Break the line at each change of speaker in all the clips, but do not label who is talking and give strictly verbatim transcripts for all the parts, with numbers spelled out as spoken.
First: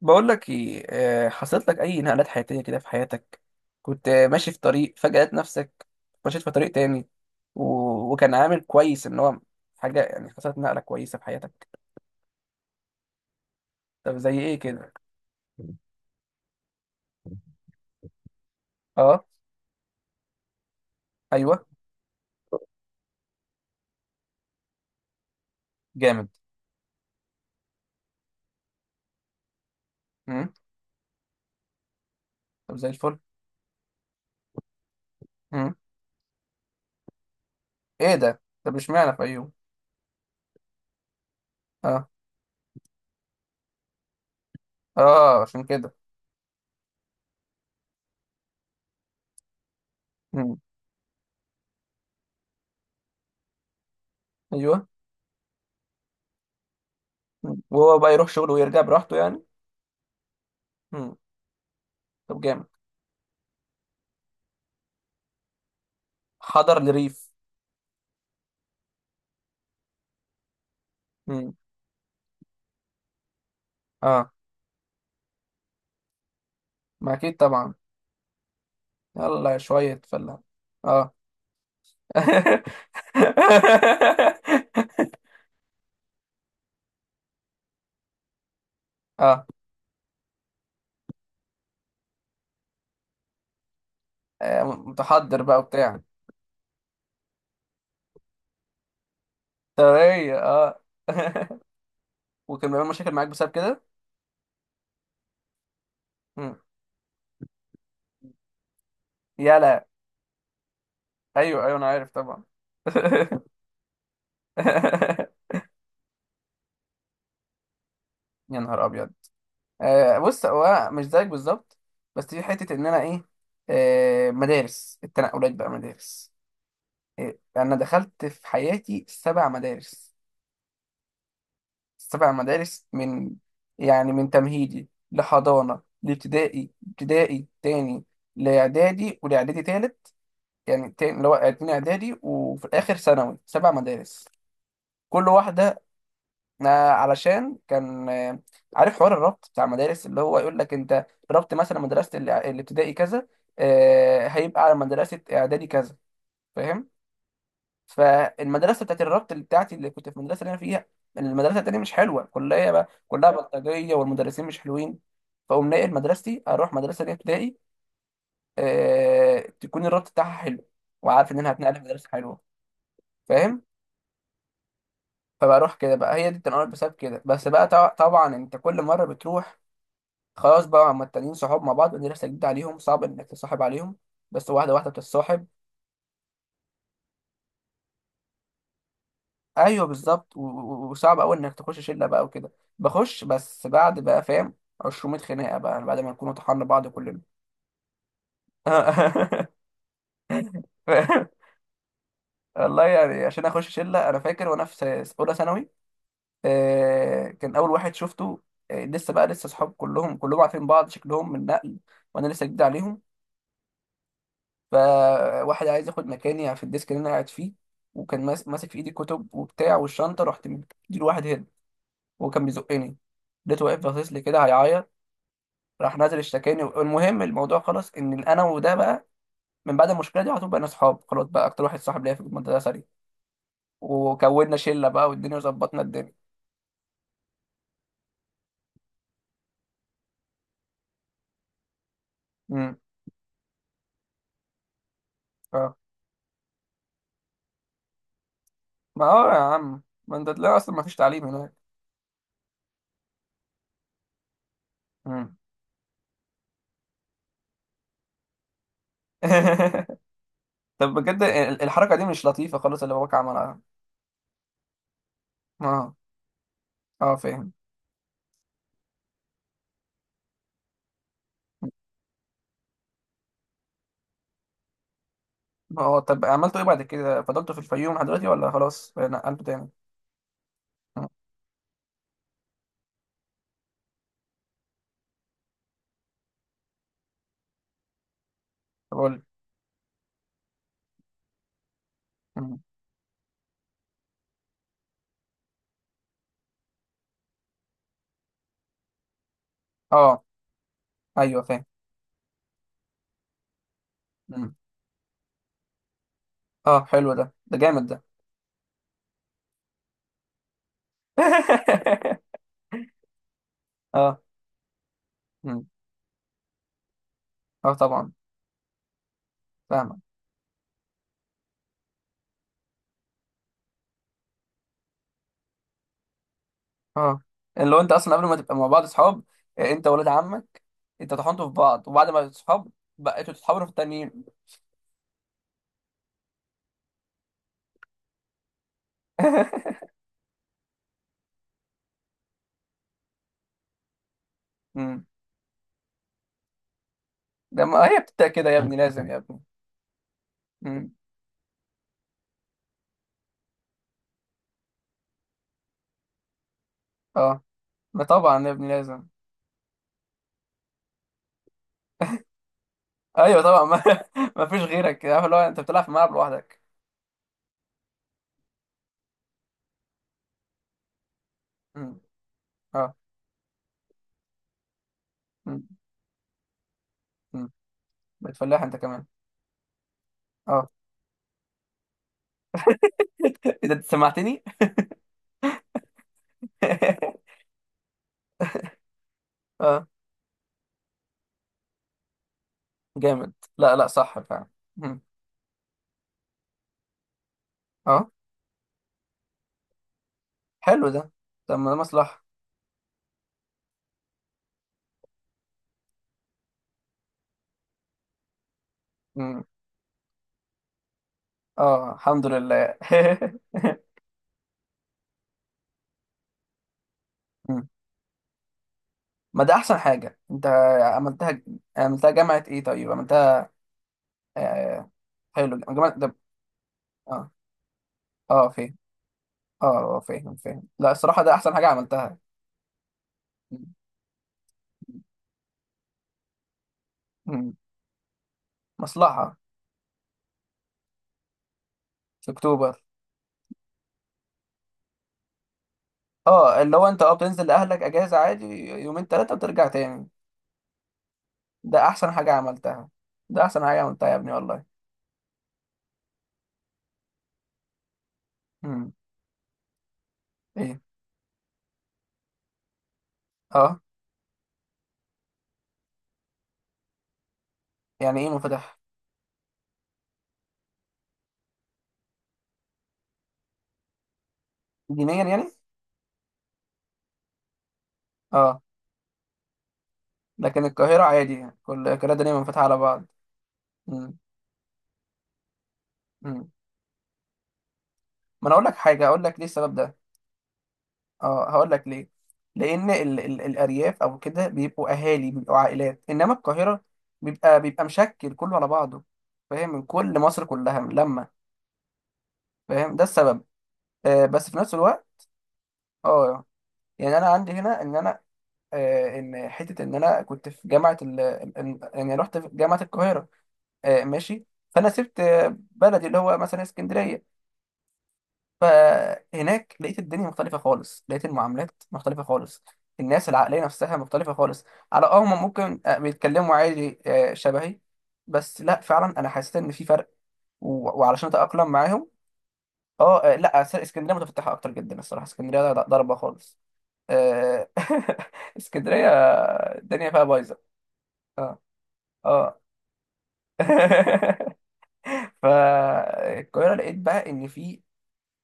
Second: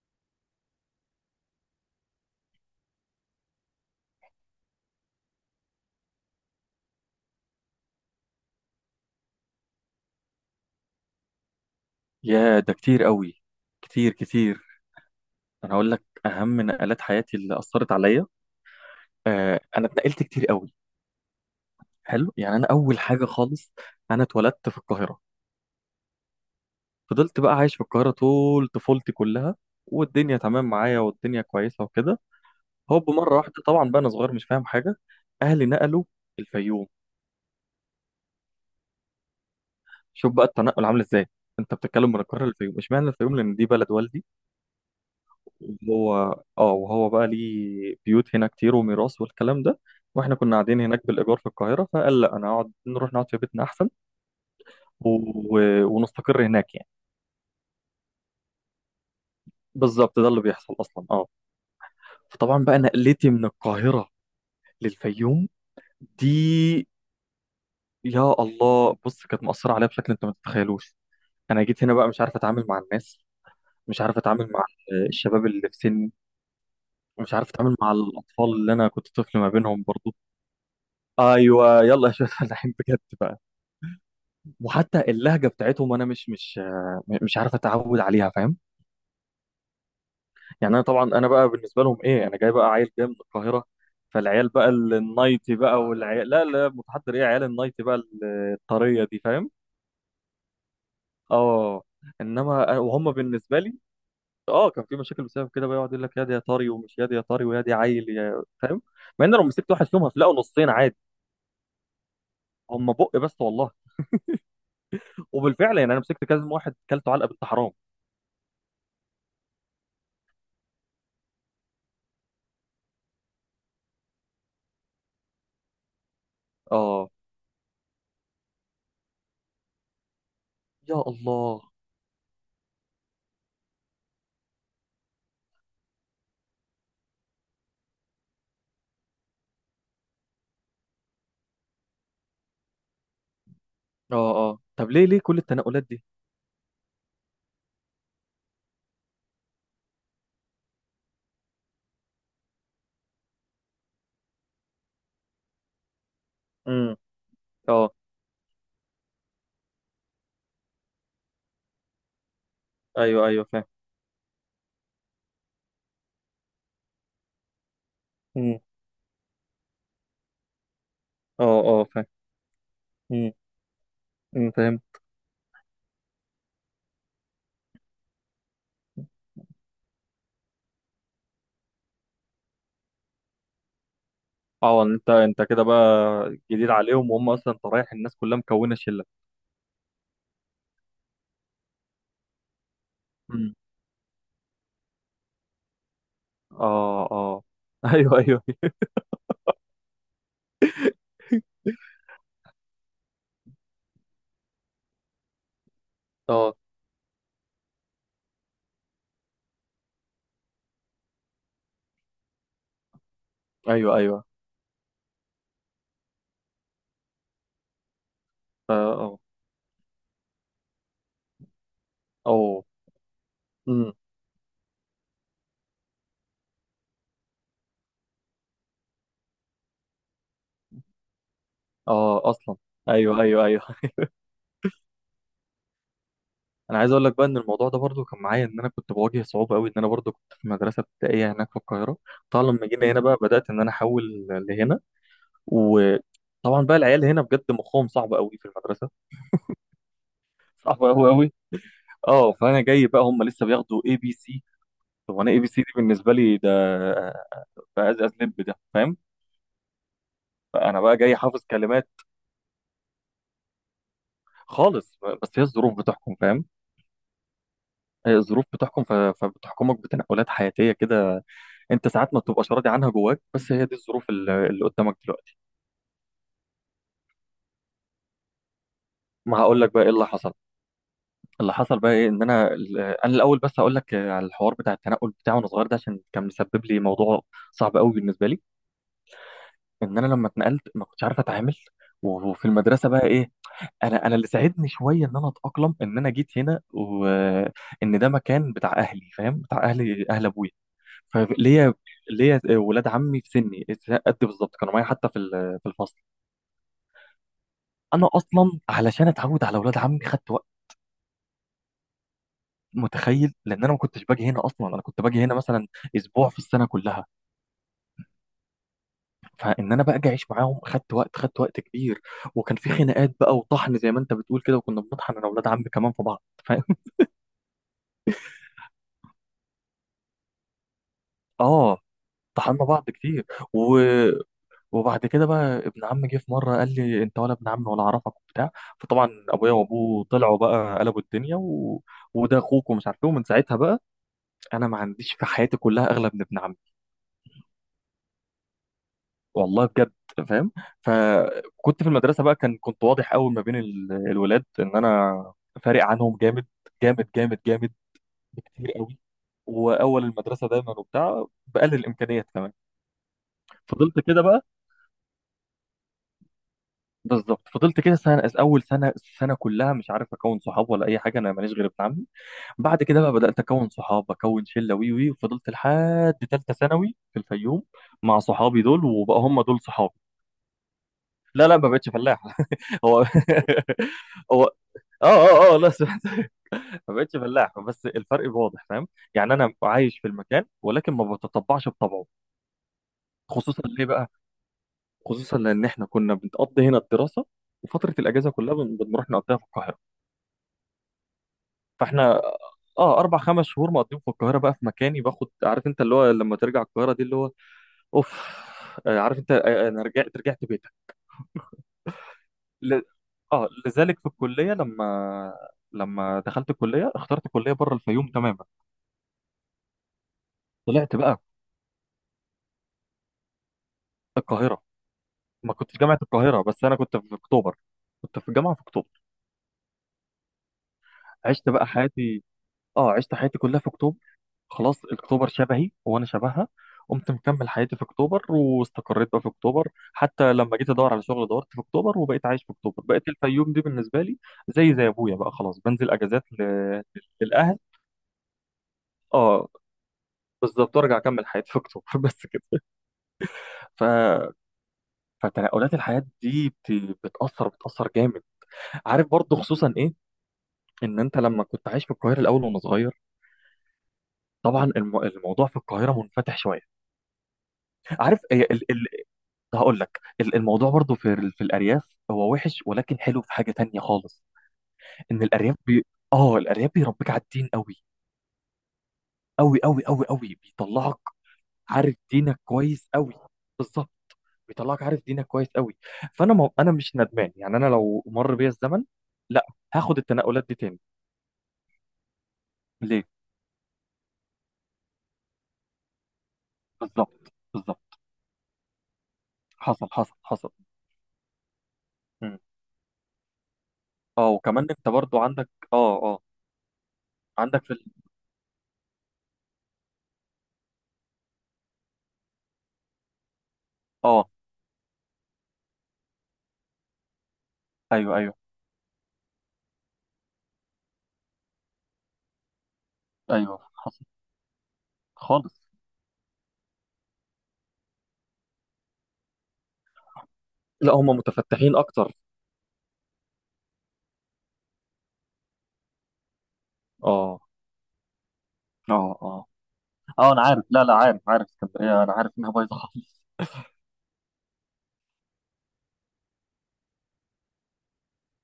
بقول لك ايه، آه، حصلت لك اي نقلات حياتيه كده في حياتك. كنت آه، ماشي في طريق فجاه لقيت نفسك مشيت في طريق تاني. و... وكان عامل كويس ان هو حاجه، يعني حصلت نقله كويسه في حياتك.
يا ده كتير قوي، كتير
طب زي ايه
كتير.
كده؟
انا هقول لك اهم نقلات حياتي اللي اثرت عليا.
اه
آه، انا اتنقلت كتير قوي.
ايوه
حلو. يعني انا اول حاجه خالص، انا اتولدت في القاهره.
جامد.
فضلت بقى عايش في القاهره طول طفولتي كلها، والدنيا
امم.
تمام معايا، والدنيا كويسه وكده.
طب زي
هوب،
الفل.
مره واحده، طبعا بقى انا صغير مش فاهم حاجه، اهلي
امم.
نقلوا الفيوم.
ايه ده؟ طب اشمعنى؟ في، ايوه.
شوف بقى التنقل عامل ازاي. انت
اه
بتتكلم من القاهره للفيوم، اشمعنى الفيوم؟ لان دي بلد والدي.
اه، عشان كده.
وهو اه وهو بقى ليه بيوت هنا كتير وميراث والكلام ده، واحنا كنا
امم.
قاعدين هناك بالايجار في القاهره، فقال لا، انا اقعد نروح نقعد في بيتنا احسن.
ايوه.
و... و... ونستقر هناك يعني.
مم. وهو بقى يروح شغله ويرجع براحته يعني.
بالظبط ده اللي بيحصل اصلا،
امم.
اه.
طب
فطبعا
جامد.
بقى نقلتي من القاهره للفيوم
حضر
دي،
لريف.
يا الله، بص، كانت مأثره عليا بشكل انت ما تتخيلوش.
امم.
انا جيت هنا بقى مش عارف اتعامل مع الناس، مش عارف
اه
اتعامل مع الشباب اللي في سني،
ما
مش
اكيد
عارف
طبعا.
اتعامل مع الاطفال اللي انا كنت طفل ما
يلا
بينهم
شويه
برضو.
فله. اه.
ايوه، يلا يا شباب الحين بجد بقى. وحتى اللهجه بتاعتهم انا مش مش آه، مش عارف اتعود عليها، فاهم؟
اه
يعني انا طبعا، انا بقى بالنسبه لهم ايه؟ انا جاي بقى عيل جاي من القاهره. فالعيال
آه،
بقى ال-
متحضر
النايتي
بقى
بقى،
وبتاع
والعيال لا لا، متحضر، ايه، عيال النايتي بقى ال- الطريه دي، فاهم؟
طبيعية اه.
اه. انما أنا-
وكان بيعمل مشاكل
وهم
معاك بسبب
بالنسبه لي.
كده؟
اه، كان في مشاكل بسبب كده بقى، يقعد يقول لك يا دي يا
مم.
طري، ومش يا دي يا طري، ويا دي عيل، يا، فاهم؟ مع ان لو مسكت واحد
يلا.
فيهم هتلاقوا نصين عادي.
ايوه ايوه انا عارف طبعا.
هم بق، بس والله، وبالفعل يعني انا مسكت كذا واحد كلته علقه بنت حرام.
يا نهار ابيض. آه بص، هو مش زيك بالظبط. بس في حته ان انا ايه. آه مدارس، التنقلات بقى مدارس.
اه،
إيه، انا دخلت في حياتي سبع مدارس.
يا الله.
سبع مدارس من، يعني من تمهيدي لحضانة لابتدائي، ابتدائي تاني، لإعدادي، ولإعدادي تالت، يعني تاني اللي هو اتنين إعدادي، وفي الآخر ثانوي سبع مدارس.
اه اه. طب ليه ليه
كل
كل التنقلات
واحدة،
دي؟
آه، علشان كان، آه، عارف حوار الربط بتاع المدارس اللي هو يقول لك أنت ربط مثلا مدرسة الإع- الابتدائي كذا، آه، هيبقى على مدرسة إعدادي كذا،
امم.
فاهم.
اه.
فالمدرسه بتاعت الربط اللي بتاعتي اللي كنت في المدرسه اللي انا فيها، المدرسه التانيه مش حلوه كلها بقى
ايوه
كلها
ايوه، فاهم.
بلطجيه والمدرسين مش حلوين. فاقوم ناقل مدرستي اروح مدرسه ليا ابتدائي،
امم.
آه... تكون الربط بتاعها حلو، وعارف ان
اه
انا هتنقل في
اه، فاهم.
مدرسه حلوه،
امم.
فاهم.
أمم، فاهم.
فبروح كده بقى، هي دي التنقل بسبب كده. بس بقى طبع- طبعا انت كل مره بتروح، خلاص بقى هما التانيين صحاب مع بعض، مدرسه جديده عليهم، صعب انك تصاحب عليهم، بس واحده
اه،
واحده
انت انت
بتتصاحب.
كده بقى جديد عليهم، وهم اصلا انت رايح الناس كلها مكونه شله.
ايوه بالظبط، و- و- وصعب قوي انك تخش شله بقى وكده. بخش
امم.
بس بعد بقى، فاهم، ميتين خناقه بقى بعد ما نكون طحنا بعض
اه
كلنا.
اه ايوه ايوه.
والله يعني عشان اخش شله، انا فاكر وانا في س- اولى ثانوي،
اه.
آه، كان اول واحد شفته، آه، لسه بقى، لسه اصحاب كلهم كلهم عارفين بعض شكلهم من نقل وانا لسه جديد عليهم.
ايوه ايوه.
فواحد عايز ياخد مكاني في الديسك اللي انا قاعد فيه، وكان ماس- ماسك
اه
في ايدي
اه.
كتب وبتاع والشنطه، رحت مديله واحد هيد. وهو كان
أوه.
بيزقني، لقيته واقف
امم.
باصص لي كده هيعيط. راح نازل اشتكاني. المهم الموضوع خلص ان انا وده بقى من بعد المشكله دي على طول بقينا اصحاب، خلاص بقى اكتر واحد صاحب ليا في
اه اصلا.
المدرسه دي.
ايوه ايوه ايوه
وكونا شله بقى والدنيا وظبطنا الدنيا.
انا عايز اقول لك بقى ان الموضوع ده برضو كان معايا، ان انا كنت بواجه صعوبه قوي، ان انا برضو كنت في مدرسه ابتدائيه هناك في القاهره. طبعا لما
امم.
جينا هنا بقى بدات ان انا احول لهنا،
اه،
وطبعا بقى العيال هنا بجد مخهم صعب قوي في المدرسه،
ما هو يا عم ما انت تلاقي اصلا
صعب
ما فيش
قوي
تعليم
قوي.
هناك.
اه، فانا جاي بقى هم لسه بياخدوا اي بي سي. طب انا
امم.
اي بي سي دي بالنسبه لي ده بقى از لب ده، فاهم؟ فانا
طب
بقى جاي
بجد
حافظ
ال-
كلمات.
الحركه دي مش لطيفه خالص اللي باباك عملها.
خالص، بس هي الظروف
اه
بتحكم، فاهم.
اه فاهم.
هي الظروف بتحكم، ف- فبتحكمك بتنقلات حياتيه كده، انت ساعات ما بتبقاش راضي عنها جواك، بس هي دي الظروف اللي اللي قدامك دلوقتي.
ما هو طب عملتوا ايه بعد كده؟ فضلتوا في الفيوم لحد دلوقتي ولا خلاص
ما
نقلتوا
هقول
تاني؟
لك بقى ايه اللي حصل.
مم.
اللي حصل بقى ايه، ان انا ال- انا الاول بس اقول لك على الحوار بتاع التنقل بتاعي وانا صغير ده، عشان كان مسبب لي موضوع صعب قوي بالنسبه لي.
طب قول لي.
ان انا لما اتنقلت ما كنتش عارف اتعامل، و- وفي
مم.
المدرسه بقى ايه. انا انا اللي ساعدني شويه ان انا اتاقلم ان انا جيت هنا، وان ده مكان بتاع اهلي، فاهم؟ بتاع اهلي،
اه
اهل ابويا.
ايوه فاهم.
فليا ليا ولاد عمي في سني قد
مم.
بالظبط، كانوا معايا حتى في ال- في الفصل.
اه حلو ده، ده جامد ده.
انا اصلا علشان اتعود على ولاد عمي خدت، متخيل؟ لان انا ما كنتش
اه.
باجي هنا اصلا، انا كنت باجي هنا
مم.
مثلا اسبوع في السنه كلها،
اه طبعا.
فان انا بقى
فاهمك.
اجي اعيش معاهم خدت وقت، خدت وقت كبير. وكان في خناقات بقى وطحن زي ما انت بتقول كده، وكنا بنطحن انا واولاد عمي كمان في بعض فاهم.
اه اللي هو انت اصلا قبل ما تبقى مع بعض صحاب، آه، انت ولاد عمك، انت طحنتوا في
اه،
بعض، وبعد ما بقيتوا
طحنا
صحاب
بعض كتير.
بقيتوا تتحاوروا في
و...
التانيين.
وبعد كده بقى ابن عمي جه في مره قال لي انت ولا ابن عمي ولا اعرفك وبتاع. فطبعا ابويا وابوه طلعوا بقى قلبوا الدنيا و... وده اخوك ومش عارف ايه، ومن ساعتها بقى انا ما
مم.
عنديش في حياتي كلها اغلى من ابن عمي،
ده ما هي بتبدأ كده يا ابني، لازم يا ابني.
والله بجد، فاهم.
مم.
فكنت في المدرسه بقى، كان كنت واضح قوي ما بين ال- الولاد ان انا فارق عنهم جامد، جامد جامد
اه
جامد،
ما طبعا يا ابني
بكتير قوي.
لازم.
واول المدرسه دايما وبتاع بقلل الامكانيات كمان.
ايوه طبعا
فضلت
ما,
كده بقى.
ما فيش غيرك، عارف، اللي هو انت بتلعب في الملعب لوحدك.
بالظبط، فضلت كده سنه، اول سنه، السنه كلها مش عارف اكون صحاب ولا اي حاجه، انا ماليش غير ابن
مم.
عمي. بعد
اه.
كده بقى بدات اكون صحاب، اكون شله، وي وي، وفضلت
مم.
لحد ثالثه ثانوي في
مم.
الفيوم مع
بتفلح
صحابي
انت
دول،
كمان؟
وبقى هم دول صحابي.
اه.
لا لا، ما بقتش فلاح هو
اذا انت سمعتني.
هو. اه اه اه، لا سمعت ما بقتش فلاح، بس الفرق واضح، فاهم؟ يعني انا
اه
عايش في المكان ولكن ما بتطبعش بطبعه،
جامد.
خصوصا
لا
ليه
لا
بقى،
صح فعلا. مم.
خصوصا لان احنا كنا بنقضي هنا الدراسه، وفتره
اه
الاجازه كلها بن- بنروح نقضيها في القاهره.
حلو ده. طب ما ده
فاحنا
مصلحة.
اه اربع خمس شهور مقضيهم في القاهره بقى في مكاني، باخد، عارف انت اللي هو لما ترجع القاهره دي اللي هو، اوف. آه، عارف انت، آه، انا رجعت رجعت بيتك.
اه الحمد لله.
ل... اه لذلك في الكليه لما لما دخلت الكليه اخترت كليه
مم.
بره الفيوم تماما.
ما ده احسن حاجه انت
طلعت بقى
عملتها. عملتها جامعه ايه طيب عملتها؟
القاهره.
آه...
ما
حلو
كنتش
جامعه
جامعه
ده.
القاهره، بس انا كنت في
اه
اكتوبر، كنت في
اه
الجامعه في
فاهم.
اكتوبر.
اه آه، فاهم فاهم. لا الصراحه ده
عشت
احسن حاجه
بقى
عملتها.
حياتي، اه عشت حياتي كلها في
مم.
اكتوبر، خلاص، اكتوبر شبهي وانا شبهها. قمت مكمل
مم.
حياتي في اكتوبر، واستقريت بقى في
مصلحه
اكتوبر، حتى لما جيت ادور على شغل دورت في اكتوبر، وبقيت
في
عايش في
اكتوبر.
اكتوبر، بقيت الفيوم دي بالنسبه لي زي زي ابويا بقى، خلاص، بنزل اجازات ل...
اه اللي هو انت اه بتنزل
للاهل
لاهلك اجازه عادي يومين ثلاثه
اه،
وترجع تاني.
بالظبط، وارجع اكمل حياتي في
ده
اكتوبر
احسن
بس
حاجه
كده.
عملتها، ده احسن حاجه
ف...
عملتها يا ابني والله.
فتنقلات الحياه دي بت... بتاثر بتاثر جامد.
مم.
عارف برضو خصوصا ايه؟
ايه؟
ان انت لما كنت عايش في القاهره الاول وانا صغير،
اه.
طبعا الم... الموضوع في القاهره منفتح شويه.
يعني
عارف
ايه
إيه ال...
منفتح؟
ال... هقول لك ال- الموضوع برضو في ال... في الارياف هو وحش، ولكن حلو في حاجه تانية خالص.
دينيا
ان
يعني؟
الارياف بي... اه الارياف بيربيك على الدين قوي،
اه.
قوي قوي قوي قوي،
لكن
بيطلعك
القاهره عادي يعني. كل
عارف
القاهره دينيا
دينك
منفتحه على
كويس
بعض.
قوي. بالظبط، بيطلعك عارف دينك كويس قوي. فانا،
مم.
ما انا مش ندمان، يعني انا لو مر
ما
بيا
انا اقول لك
الزمن
حاجه، اقول لك ليه
لا،
السبب ده.
هاخد التنقلات دي تاني.
اه هقول لك ليه. لان
ليه؟
ال ال الارياف او كده بيبقوا اهالي، بيبقوا عائلات، انما القاهره
بالظبط
بيبقى بيبقى
بالظبط.
مشكل كله على بعضه، فاهم، من
حصل حصل
كل مصر
حصل.
كلها لما.
مم.
فاهم ده السبب. آه
اه،
بس في
وكمان
نفس
انت
الوقت.
برضو عندك اه اه.
اه يعني انا عندي
عندك في
هنا
ال...
ان انا، آه ان حته ان انا كنت في جامعه ال ال- يعني رحت في جامعه القاهره، آه
اه
ماشي. فانا سبت آه، بلدي اللي هو مثلا اسكندريه.
ايوه ايوه
فهناك لقيت الدنيا مختلفة خالص، لقيت المعاملات مختلفة خالص، الناس
ايوه،
العقلية نفسها
حصل.
مختلفة خالص. على اه، هم
خالص.
ممكن آه، بيتكلموا عادي آه، شبهي، بس لا فعلا انا حسيت ان في فرق.
لا،
و-
هم
وعلشان اتأقلم
متفتحين
معاهم،
اكتر.
اه آه، لا أس- اسكندرية متفتحة اكتر جدا الصراحة. اسكندرية ض- ضربة خالص.
اه
آه، اسكندرية
اه اه
الدنيا فيها
اه، انا
بايظة.
عارف، لا لا، عارف عارف
اه
اسكندريه، انا عارف انها
اه.
بايظه خالص.
فالقاهرة لقيت بقى ان في،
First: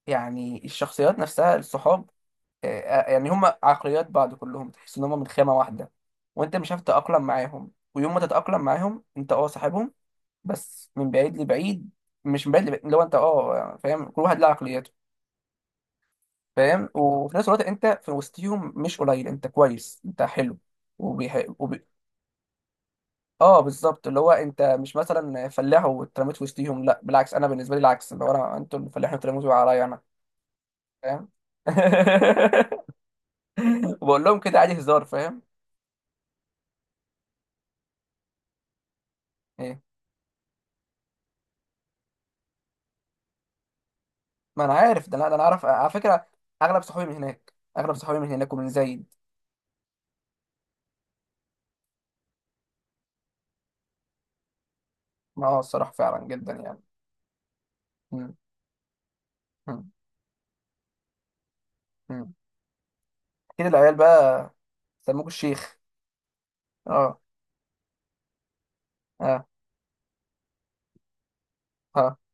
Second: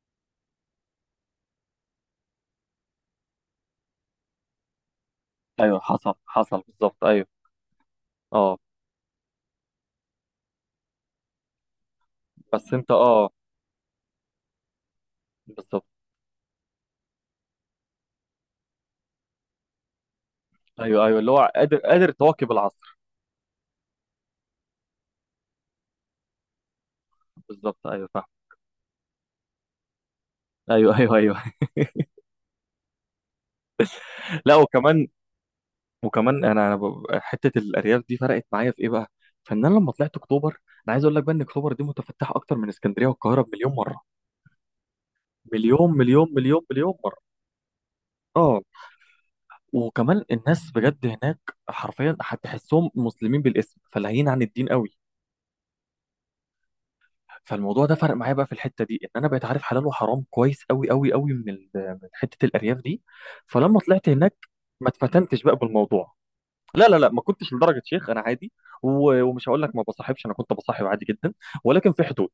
يعني الشخصيات نفسها، الصحاب، آه، آه، يعني هم عقليات بعض كلهم، تحس ان هم من خامة
ايوه،
واحدة.
حصل
وانت
حصل،
مش عارف
بالظبط،
تتأقلم
ايوه.
معاهم، ويوم ما
اه،
تتأقلم معاهم انت اه صاحبهم، بس من بعيد لبعيد. مش من بعيد
بس
لبعيد،
انت
اللي هو انت
اه،
اه فاهم كل واحد له عقليته،
بالظبط،
فاهم. وفي نفس الوقت انت في وسطهم مش قليل، انت كويس، انت حلو.
ايوه ايوه، اللي
وبيح...
هو قادر،
وبي...
قادر تواكب العصر.
اه بالظبط اللي هو انت مش مثلا فلاح واترميت في وسطهم، لا بالعكس. انا بالنسبه لي
بالظبط، ايوه
العكس اللي
فاهم.
هو انا، انتوا الفلاحين اترميتوا عليا انا،
ايوه ايوه
فاهم.
ايوه
وبقول لهم
لا،
كده عادي هزار
وكمان
فاهم.
وكمان انا انا ب- حته الارياف دي فرقت معايا في ايه بقى؟ فان انا
ايه؟
لما طلعت اكتوبر، انا عايز اقول لك بقى ان اكتوبر دي متفتحه اكتر من اسكندريه والقاهره بمليون مره،
ما انا عارف ده، انا ده انا عارف على
مليون
فكره.
مليون مليون
اغلب
مليون
صحابي من
مره.
هناك، اغلب صحابي من هناك
اه،
ومن زايد.
وكمان الناس بجد هناك حرفيا هتحسهم مسلمين بالاسم، فلاهيين عن الدين قوي.
ما اه الصراحه فعلا جدا يعني.
فالموضوع ده فرق معايا
مم.
بقى في الحته دي، ان انا بقيت عارف حلال
مم.
وحرام كويس قوي قوي قوي، من ال- من
مم.
حته الارياف دي.
اكيد
فلما
العيال
طلعت هناك
بقى
ما
سموك
اتفتنتش بقى
الشيخ.
بالموضوع. لا لا لا،
اه
ما كنتش لدرجه شيخ، انا عادي، و-
اه
ومش هقول لك ما بصاحبش، انا كنت بصاحب عادي جدا، ولكن في
اه.
حدود.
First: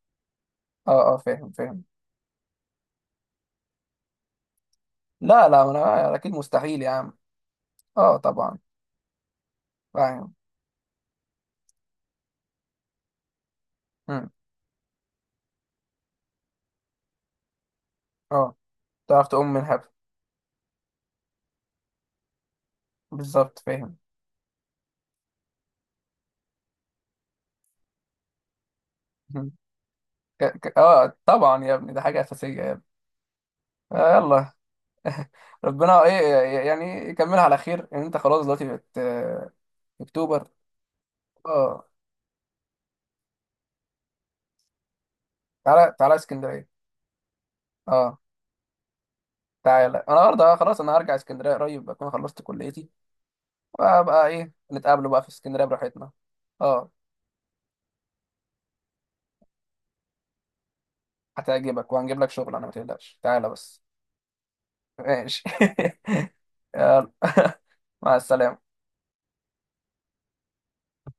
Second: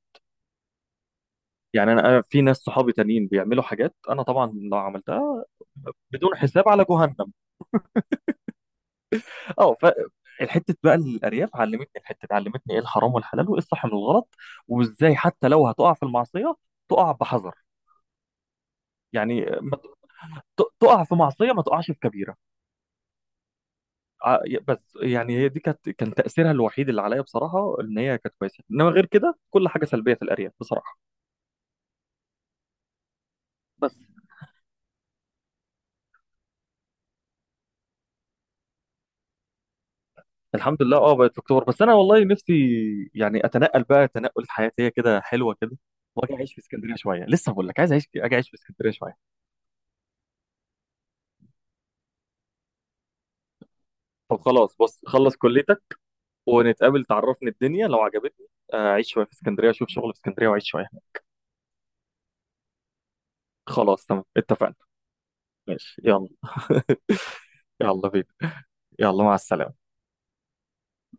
اه اه فاهم فاهم.
يعني انا أنا في ناس صحابي تانيين بيعملوا حاجات انا طبعا لو عملتها
لا لا ما انا اكيد
بدون حساب
مستحيل
على
يا عم.
جهنم.
اه طبعا.
اه.
فاهم.
فالحته بقى، الارياف علمتني، الحته دي علمتني ايه الحرام والحلال، وايه الصح من
مم.
الغلط، وازاي حتى لو هتقع في المعصيه تقع بحذر.
اه تعرف
يعني
تقوم من
ما
هب.
ت- ت- تقع في معصيه ما تقعش في كبيره.
بالظبط فاهم.
ع- بس يعني هي دي كانت كان تاثيرها الوحيد اللي عليا بصراحه، ان هي كانت كويسه، انما غير كده
مم.
كل حاجه سلبيه في
ك...
الارياف
ك...
بصراحه.
اه طبعا يا ابني ده حاجه اساسيه يا ابني.
بس،
آه يلا. ربنا ايه؟ يعني يكملها على خير ان انت خلاص دلوقتي بت... اكتوبر.
الحمد لله، اه بقت في اكتوبر. بس
اه
انا والله نفسي يعني اتنقل بقى تنقل حياتيه كده حلوه كده،
تعالى تعالى
واجي اعيش في
اسكندريه.
اسكندريه شويه. لسه بقول لك، عايز اعيش
اه
اجي اعيش في اسكندريه شويه.
تعالى انا النهارده، آه، خلاص انا هرجع اسكندريه قريب، اكون خلصت كليتي، وابقى
طب
ايه
خلاص، بص،
نتقابلوا بقى في
خلص
اسكندريه
كليتك،
براحتنا. اه
ونتقابل، تعرفني الدنيا لو عجبتني، آه، اعيش شويه في اسكندريه، اشوف شغل في اسكندريه، واعيش شويه هناك.
هتعجبك، وهنجيب لك شغل انا، ما تقلقش تعالى بس.
خلاص، تمام، اتفقنا.
ماشي.
ماشي، يلا
يلا.
يلا
مع
بينا.
السلامه.
يلا، مع السلامه.